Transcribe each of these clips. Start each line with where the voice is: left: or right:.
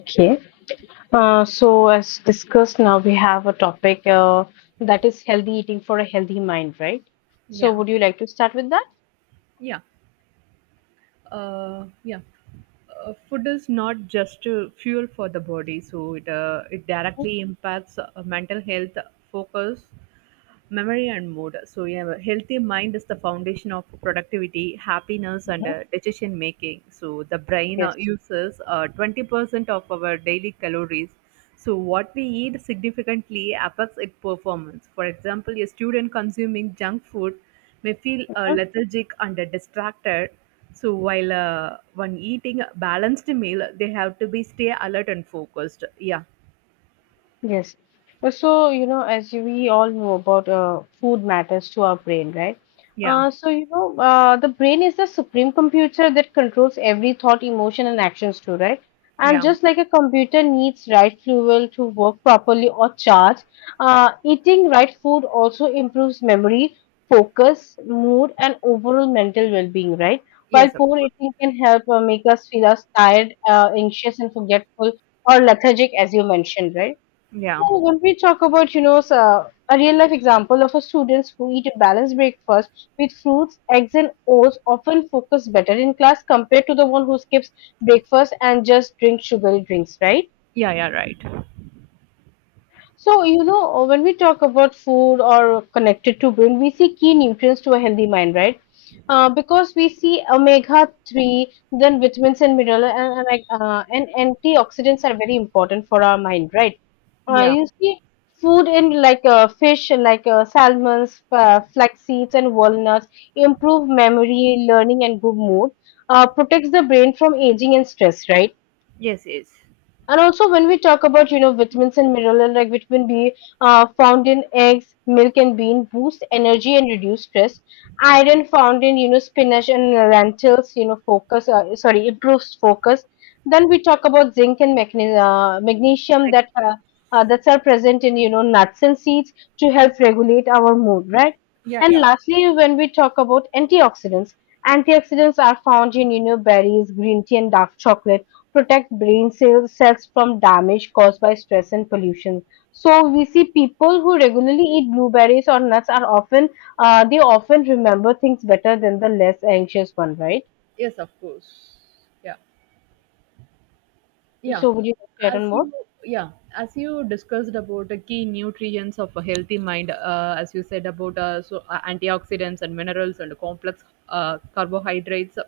left: Okay. As discussed, now we have a topic that is healthy eating for a healthy mind, right? So,
right: Yeah,
left: would you like to start with that?
right: yeah, yeah. Food is not just fuel for the body, so it directly impacts mental health, focus, memory and mood. So, yeah, a healthy mind is the foundation of productivity, happiness, and
left: Mhm.
right: decision making. So, the brain
left: Yes.
right: uses 20% of our daily calories. So, what we eat significantly affects its performance. For example, a student consuming junk food may feel lethargic and distracted. So, while one eating a balanced meal, they have to be stay alert and focused. Yeah,
left: Yes. We all know about food matters to our brain, right?
right: yeah,
left: The brain is the supreme computer that controls every thought, emotion, and actions too, right? And
right: yeah.
left: just like a computer needs right fuel to work properly or charge, eating right food also improves memory, focus, mood, and overall mental well-being, right? While
right: Yes, of
left: poor
right: course.
left: eating can help make us feel us tired, anxious, and forgetful or lethargic, as you mentioned, right?
right: Yeah,
left: So when we talk about, you know, so a real life example of a students who eat a balanced breakfast with fruits, eggs, and oats often focus better in class compared to the one who skips breakfast and just drinks sugary drinks, right?
right: yeah, yeah, right.
left: So, you know, when we talk about food or connected to brain, we see key nutrients to a healthy mind, right? Because we see omega 3, then vitamins and minerals and antioxidants are very important for our mind, right?
right: Yeah.
left: You see food in like fish, like salmons, flax seeds, and walnuts improve memory, learning, and good mood, protects the brain from aging and stress, right?
right: Yes, yes.
left: And also, when we talk about you know vitamins and minerals like vitamin B found in eggs, milk, and bean boost energy and reduce stress. Iron found in you know spinach and lentils, you know focus sorry improves focus. Then we talk about zinc and magnesium
right: Like,
left: that that are present in you know nuts and seeds to help regulate our mood, right?
right: yeah,
left: And
right: yeah.
left: lastly, when we talk about antioxidants, antioxidants are found in you know berries, green tea, and dark chocolate protect brain cells, cells from damage caused by stress and pollution. So we see people who regularly eat blueberries or nuts are often they often remember things better than the less anxious one, right?
right: Yes, of course. Yeah. Yeah,
left: So would you like to add
right: as
left: on more?
right: you yeah as you discussed about the key nutrients of a healthy mind, as you said about antioxidants and minerals and complex carbohydrates,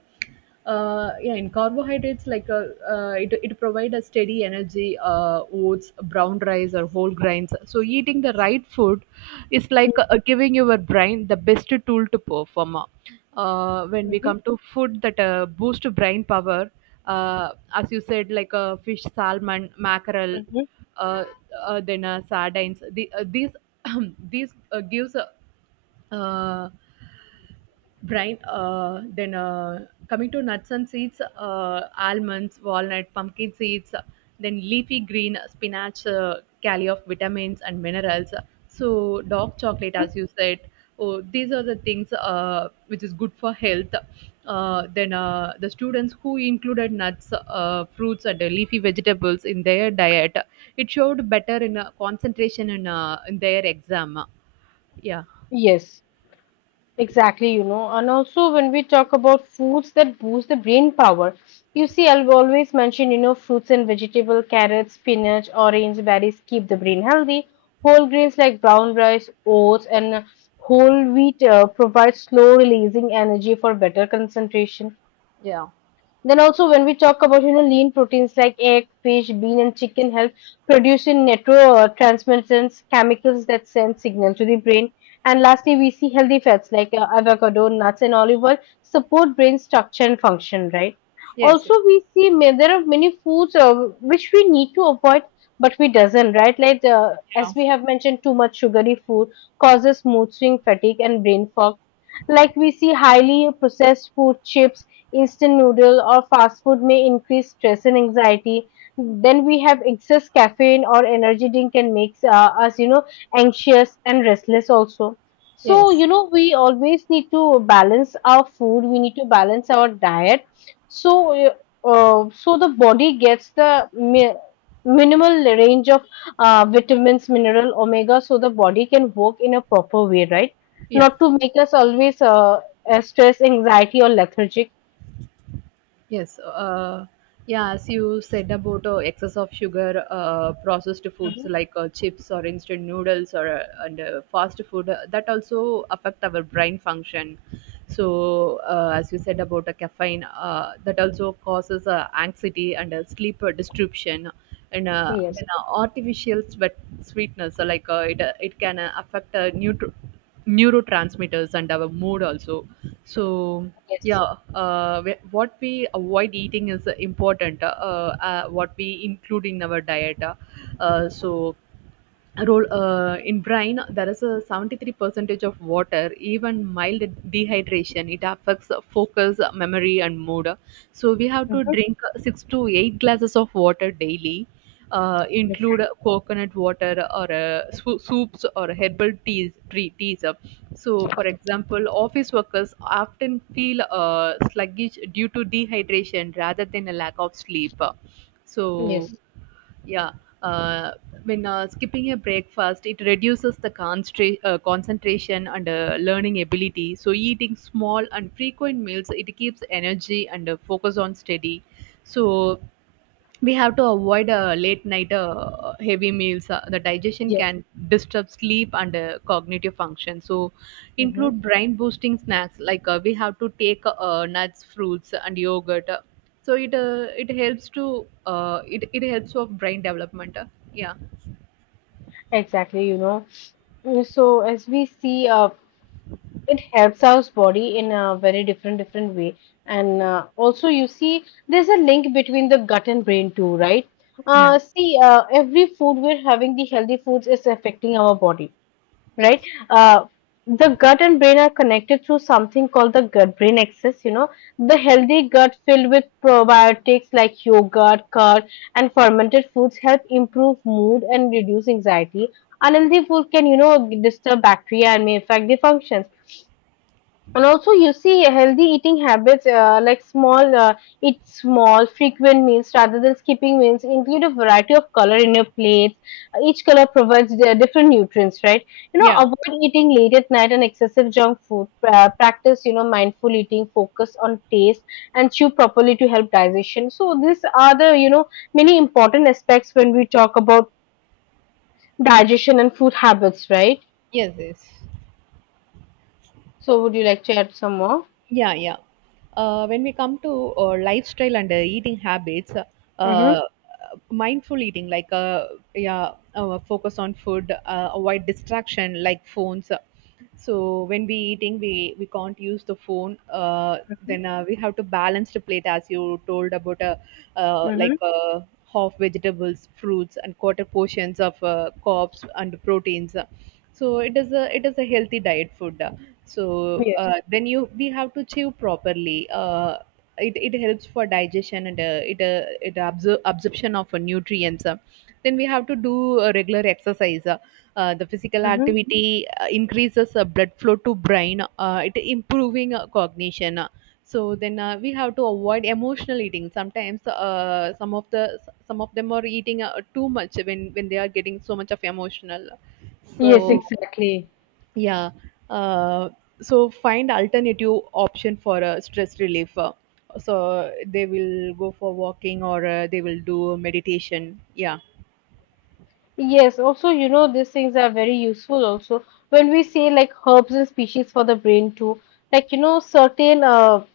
right: yeah, in carbohydrates, like, it provide a steady energy, oats, brown rice, or whole grains. So eating the right food is like giving your brain the best tool to perform. When we
left: Mm-hmm,
right: come to food that boost brain power, as you said, like fish, salmon, mackerel, uh, then sardines. These these gives uh, brine. Uh, then uh, coming to nuts and seeds, almonds, walnut, pumpkin seeds, then leafy green spinach, carry of vitamins and minerals. So dark chocolate,
left: hmm
right: as you said. Oh, these are the things which is good for health. The students who included nuts, fruits, and leafy vegetables in their diet, it showed better in concentration in their exam. Yeah.
left: Yes. Exactly, you know, and also when we talk about foods that boost the brain power, you see, I have always mentioned, you know, fruits and vegetable, carrots, spinach, orange berries keep the brain healthy. Whole grains like brown rice, oats, and whole wheat provide slow releasing energy for better concentration.
right: Yeah.
left: Then also when we talk about you know lean proteins like egg, fish, bean, and chicken help produce in neurotransmitters, chemicals that send signal to the brain. And lastly, we see healthy fats like avocado, nuts, and olive oil support brain structure and function. Right.
right: Yes.
left: Also, we see there are many foods which we need to avoid, but we doesn't. Right. Like as
right: Yeah.
left: we have mentioned, too much sugary food causes mood swing, fatigue, and brain fog, like we see highly processed food chips, instant noodle or fast food may increase stress and anxiety. Then we have excess caffeine or energy drink can make us you know anxious and restless also. So
right: Yes.
left: you know we always need to balance our food, we need to balance our diet. So uh, uh, so the body gets the minimal range of vitamins, mineral, omega, so the body can work in a proper way, right?
right: yeah.
left: Not to make us always stress, anxiety or lethargic.
right: Yes, yeah, as you said about excess of sugar, processed foods
left: Mhm.
right: like chips or instant noodles or and fast food, that also affect our brain function. So, as you said about caffeine, that also causes anxiety and sleep disruption. And
left: Yes.
right: then artificial sweat sweetness, like it can affect neurotransmitters and our mood also. So,
left: Yes,
right: yeah. What we avoid eating is important. What we include in our diet, uh, so role in brine, there is a 73 percentage of water. Even mild dehydration, it affects focus, memory, and mood. So we have to
left: Mhm.
right: drink 6 to 8 glasses of water daily, include
left: Exactly.
right: coconut water or soups or herbal teas, tree teas. So, for example, office workers often feel sluggish due to dehydration rather than a lack of sleep. So,
left: Yes.
right: yeah. Uh, when skipping a breakfast, it reduces the concentration and learning ability. So, eating small and frequent meals, it keeps energy and focus on study. So, we have to avoid late night heavy meals. The digestion
left: Yes.
right: can disturb sleep and cognitive function. So,
left: Hmm.
right: include brain boosting snacks, like we have to take nuts, fruits, and yogurt. So it helps to, it helps of brain development. Yeah.
left: Exactly. You know. So as we see, it helps our body in a very different different way, and also you see, there's a link between the gut and brain too, right?
right: Yeah.
left: Every food we're having, the healthy foods is affecting our body, right?
right: Yes.
left: Uh, the gut and brain are connected through something called the gut brain axis. You know, the healthy gut filled with probiotics like yogurt, curd, and fermented foods help improve mood and reduce anxiety. Unhealthy food can, you know, disturb bacteria and may affect the functions. And also you see healthy eating habits like small eat small frequent meals rather than skipping meals, include a variety of color in your plates, each color provides their different nutrients, right? You know,
right: Yeah.
left: avoid eating late at night and excessive junk food, practice you know mindful eating, focus on taste and chew properly to help digestion. So these are the you know many important aspects when we talk about digestion and food habits, right?
right: Yes. Yes.
left: So would you like to add some more?
right: Yeah, yeah. When we come to lifestyle and eating habits, uh,
left: mm-hmm.
right: uh, mindful eating, like, yeah, focus on food, avoid distraction like phones. So when we eating, we can't use the phone. Then we have to balance the plate, as you told about, like
left: Mm-hmm.
right: half vegetables, fruits, and quarter portions of carbs and proteins. So it is a healthy diet food. So,
left: Yes.
right: then you we have to chew properly. Uh, It helps for digestion and absorption of nutrients. Then we have to do regular exercise. The physical
left: Mm-hmm.
right: activity increases blood flow to brain, it improving cognition. Uh. So then, we have to avoid emotional eating. Sometimes some of them are eating too much when they are getting so much of emotional.
left: Yes,
right: So,
left: exactly.
right: yeah. Uh, so find alternative option for stress relief. So they will go for walking or they will do meditation. Yeah.
left: Yes, also, you know, these things are very useful also when we say like herbs and species for the brain too. Like, you know,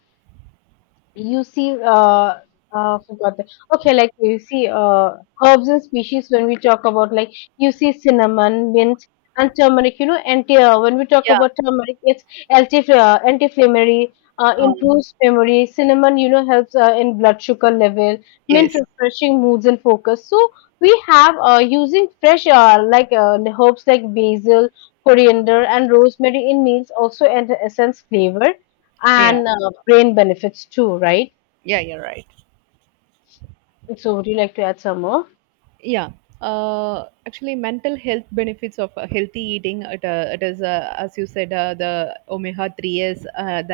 left: You see, uh, forgot that. Okay, like you see, herbs and species when we talk about, like you see cinnamon, mint, and turmeric. You know, anti. When we talk
right: Yeah.
left: about turmeric, it's anti-inflammatory,
right: Um,
left: improves memory. Cinnamon, you know, helps in blood sugar level. Mint,
right: yes.
left: refreshing moods and focus. So we have using fresh herbs like basil, coriander, and rosemary in meals also, and essence flavor
right: Yeah.
left: and brain benefits too, right?
right: Yeah. You're right.
left: So, would you like to add some more?
right: Yeah. Actually, mental health benefits of healthy eating. It is, as you said, the omega 3s, the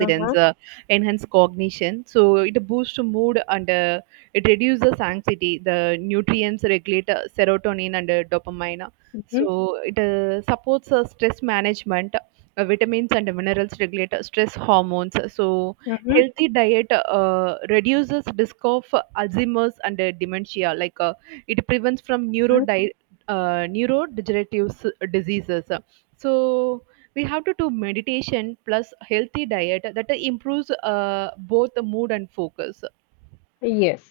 left: Mm-hmm.
right: enhance cognition. So it boosts mood and it reduces anxiety. The nutrients regulate serotonin and dopamine. So it supports stress management. Vitamins and minerals regulate stress hormones. So
left: Mm-hmm.
right: healthy diet reduces risk of Alzheimer's and dementia, like it prevents from
left: Mm-hmm.
right: neurodegenerative diseases. So we have to do meditation plus healthy diet that improves both the mood and focus.
left: Yes.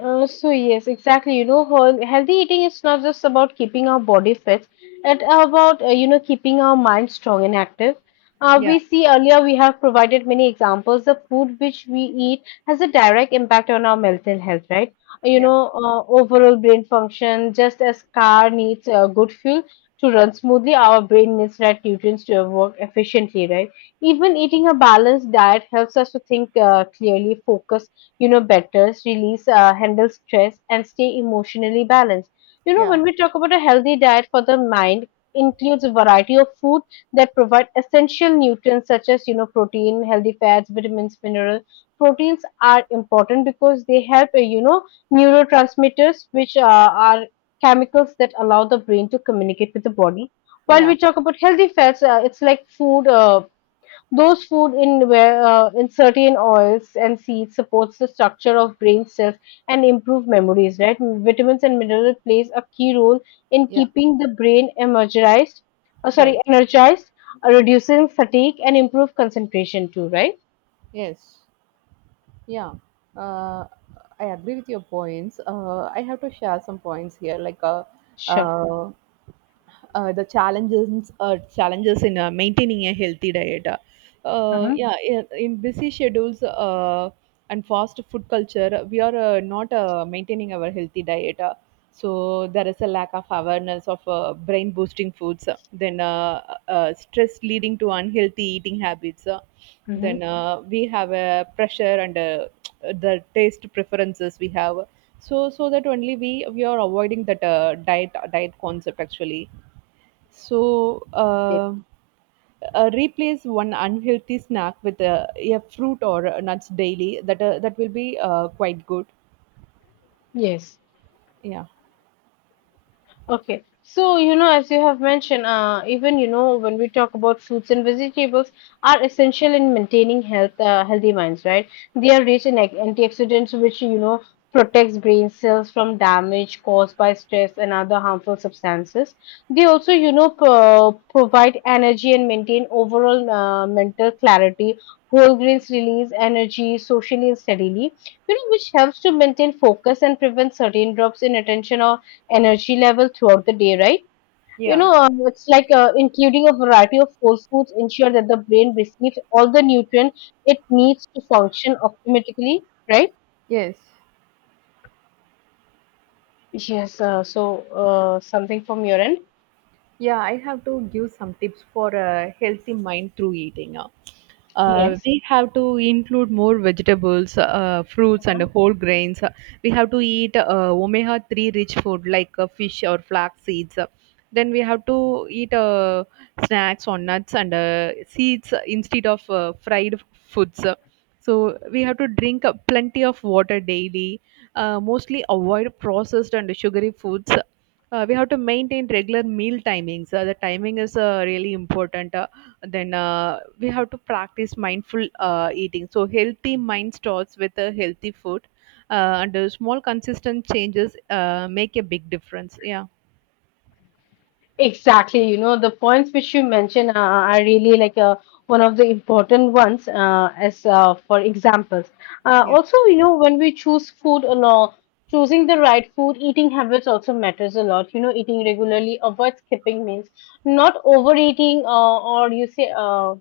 left: So yes, exactly. You know, healthy eating is not just about keeping our body fit; it's about you know keeping our mind strong and active.
right: Yeah,
left: We see earlier we have provided many examples. The food which we eat has a direct impact on our mental health, right? You
right: yeah.
left: know, overall brain function. Just as car needs good fuel to run smoothly, our brain needs right nutrients to work efficiently, right? Even eating a balanced diet helps us to think clearly, focus you know, betters, release, handle stress, and stay emotionally balanced. You know,
right: Yeah,
left: when we talk about a healthy diet for the mind, includes a variety of food that provide essential nutrients such as you know protein, healthy fats, vitamins, minerals. Proteins are important because they help you know neurotransmitters, which are chemicals that allow the brain to communicate with the body. While we
right: yeah,
left: talk about healthy fats, it's like food those food in where in certain oils and seeds supports the structure of brain cells and improve memories. Right, vitamins and minerals plays a key role in
right: yeah,
left: keeping the brain energized.
right: right.
left: Energized, reducing fatigue and improve concentration too. Right.
right: Yes, yeah. Uh, I agree with your points. I have to share some points here. Like,
left: Sure.
right: uh, the challenges in maintaining a healthy diet. Uh,
left: Mm-hmm.
right: yeah, in busy schedules and fast food culture, we are not maintaining our healthy diet. So there is a lack of awareness of brain boosting foods, then stress leading to unhealthy eating habits.
left: Mm-hmm.
right: Then We have a pressure and the taste preferences we have. So that only we are avoiding that diet concept actually. So, replace one unhealthy snack with a fruit or a nuts daily. That will be quite good.
left: Yes.
right: Yeah.
left: Okay, so you know, as you have mentioned, even you know, when we talk about fruits and vegetables, are essential in maintaining health, healthy minds, right? They are rich in antioxidants, which you know protects brain cells from damage caused by stress and other harmful substances. They also, you know, provide energy and maintain overall mental clarity. Whole grains release energy socially and steadily, you know, which helps to maintain focus and prevent certain drops in attention or energy level throughout the day, right? You
right: Yeah.
left: know, it's like including a variety of whole foods ensure that the brain receives all the nutrient it needs to function optimally, right?
right: Yes.
left: Yes. So something from your end?
right: Yeah, I have to give some tips for a healthy mind through eating. uh,
left: Yes.
right: we have to include more vegetables, fruits, and whole grains. We have to eat omega 3 rich food like fish or flax seeds. Then we have to eat snacks on nuts and seeds instead of fried foods. So we have to drink plenty of water daily, mostly avoid processed and sugary foods. We have to maintain regular meal timings. The timing is really important. Then, we have to practice mindful eating. So healthy mind starts with a healthy food, and small consistent changes make a big difference. Yeah,
left: Exactly. You know, the points which you mentioned are really like one of the important ones, as for examples.
right: yeah,
left: Also, you know, when we choose food a lot, choosing the right food, eating habits also matters a lot. You know, eating regularly, avoid skipping meals, not overeating, or you say,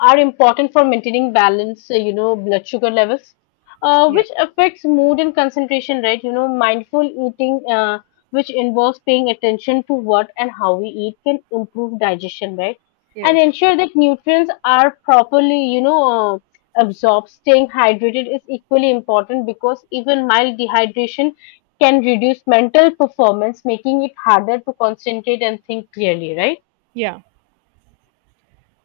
left: are important for maintaining balance, you know, blood sugar levels,
right: yeah,
left: which affects mood and concentration, right? You know, mindful eating, which involves paying attention to what and how we eat, can improve digestion, right? And
right: yes,
left: ensure that nutrients are properly, you know, absorbed. Staying hydrated is equally important because even mild dehydration can reduce mental performance, making it harder to concentrate and think clearly, right?
right: yeah.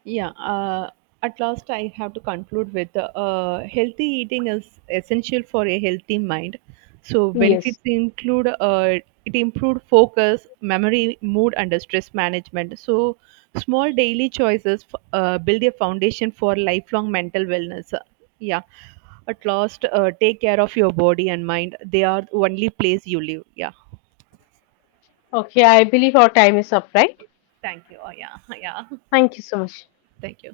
right: Yeah, at last I have to conclude with healthy eating is essential for a healthy mind. So
left: Yes.
right: benefits include it improved focus, memory, mood, and stress management. So small daily choices build a foundation for lifelong mental wellness. Yeah, at last, take care of your body and mind. They are the only place you live. Yeah.
left: Okay, I believe our time is up, right?
right: Thank you. Oh, yeah, yeah.
left: Thank you so much.
right: Thank you.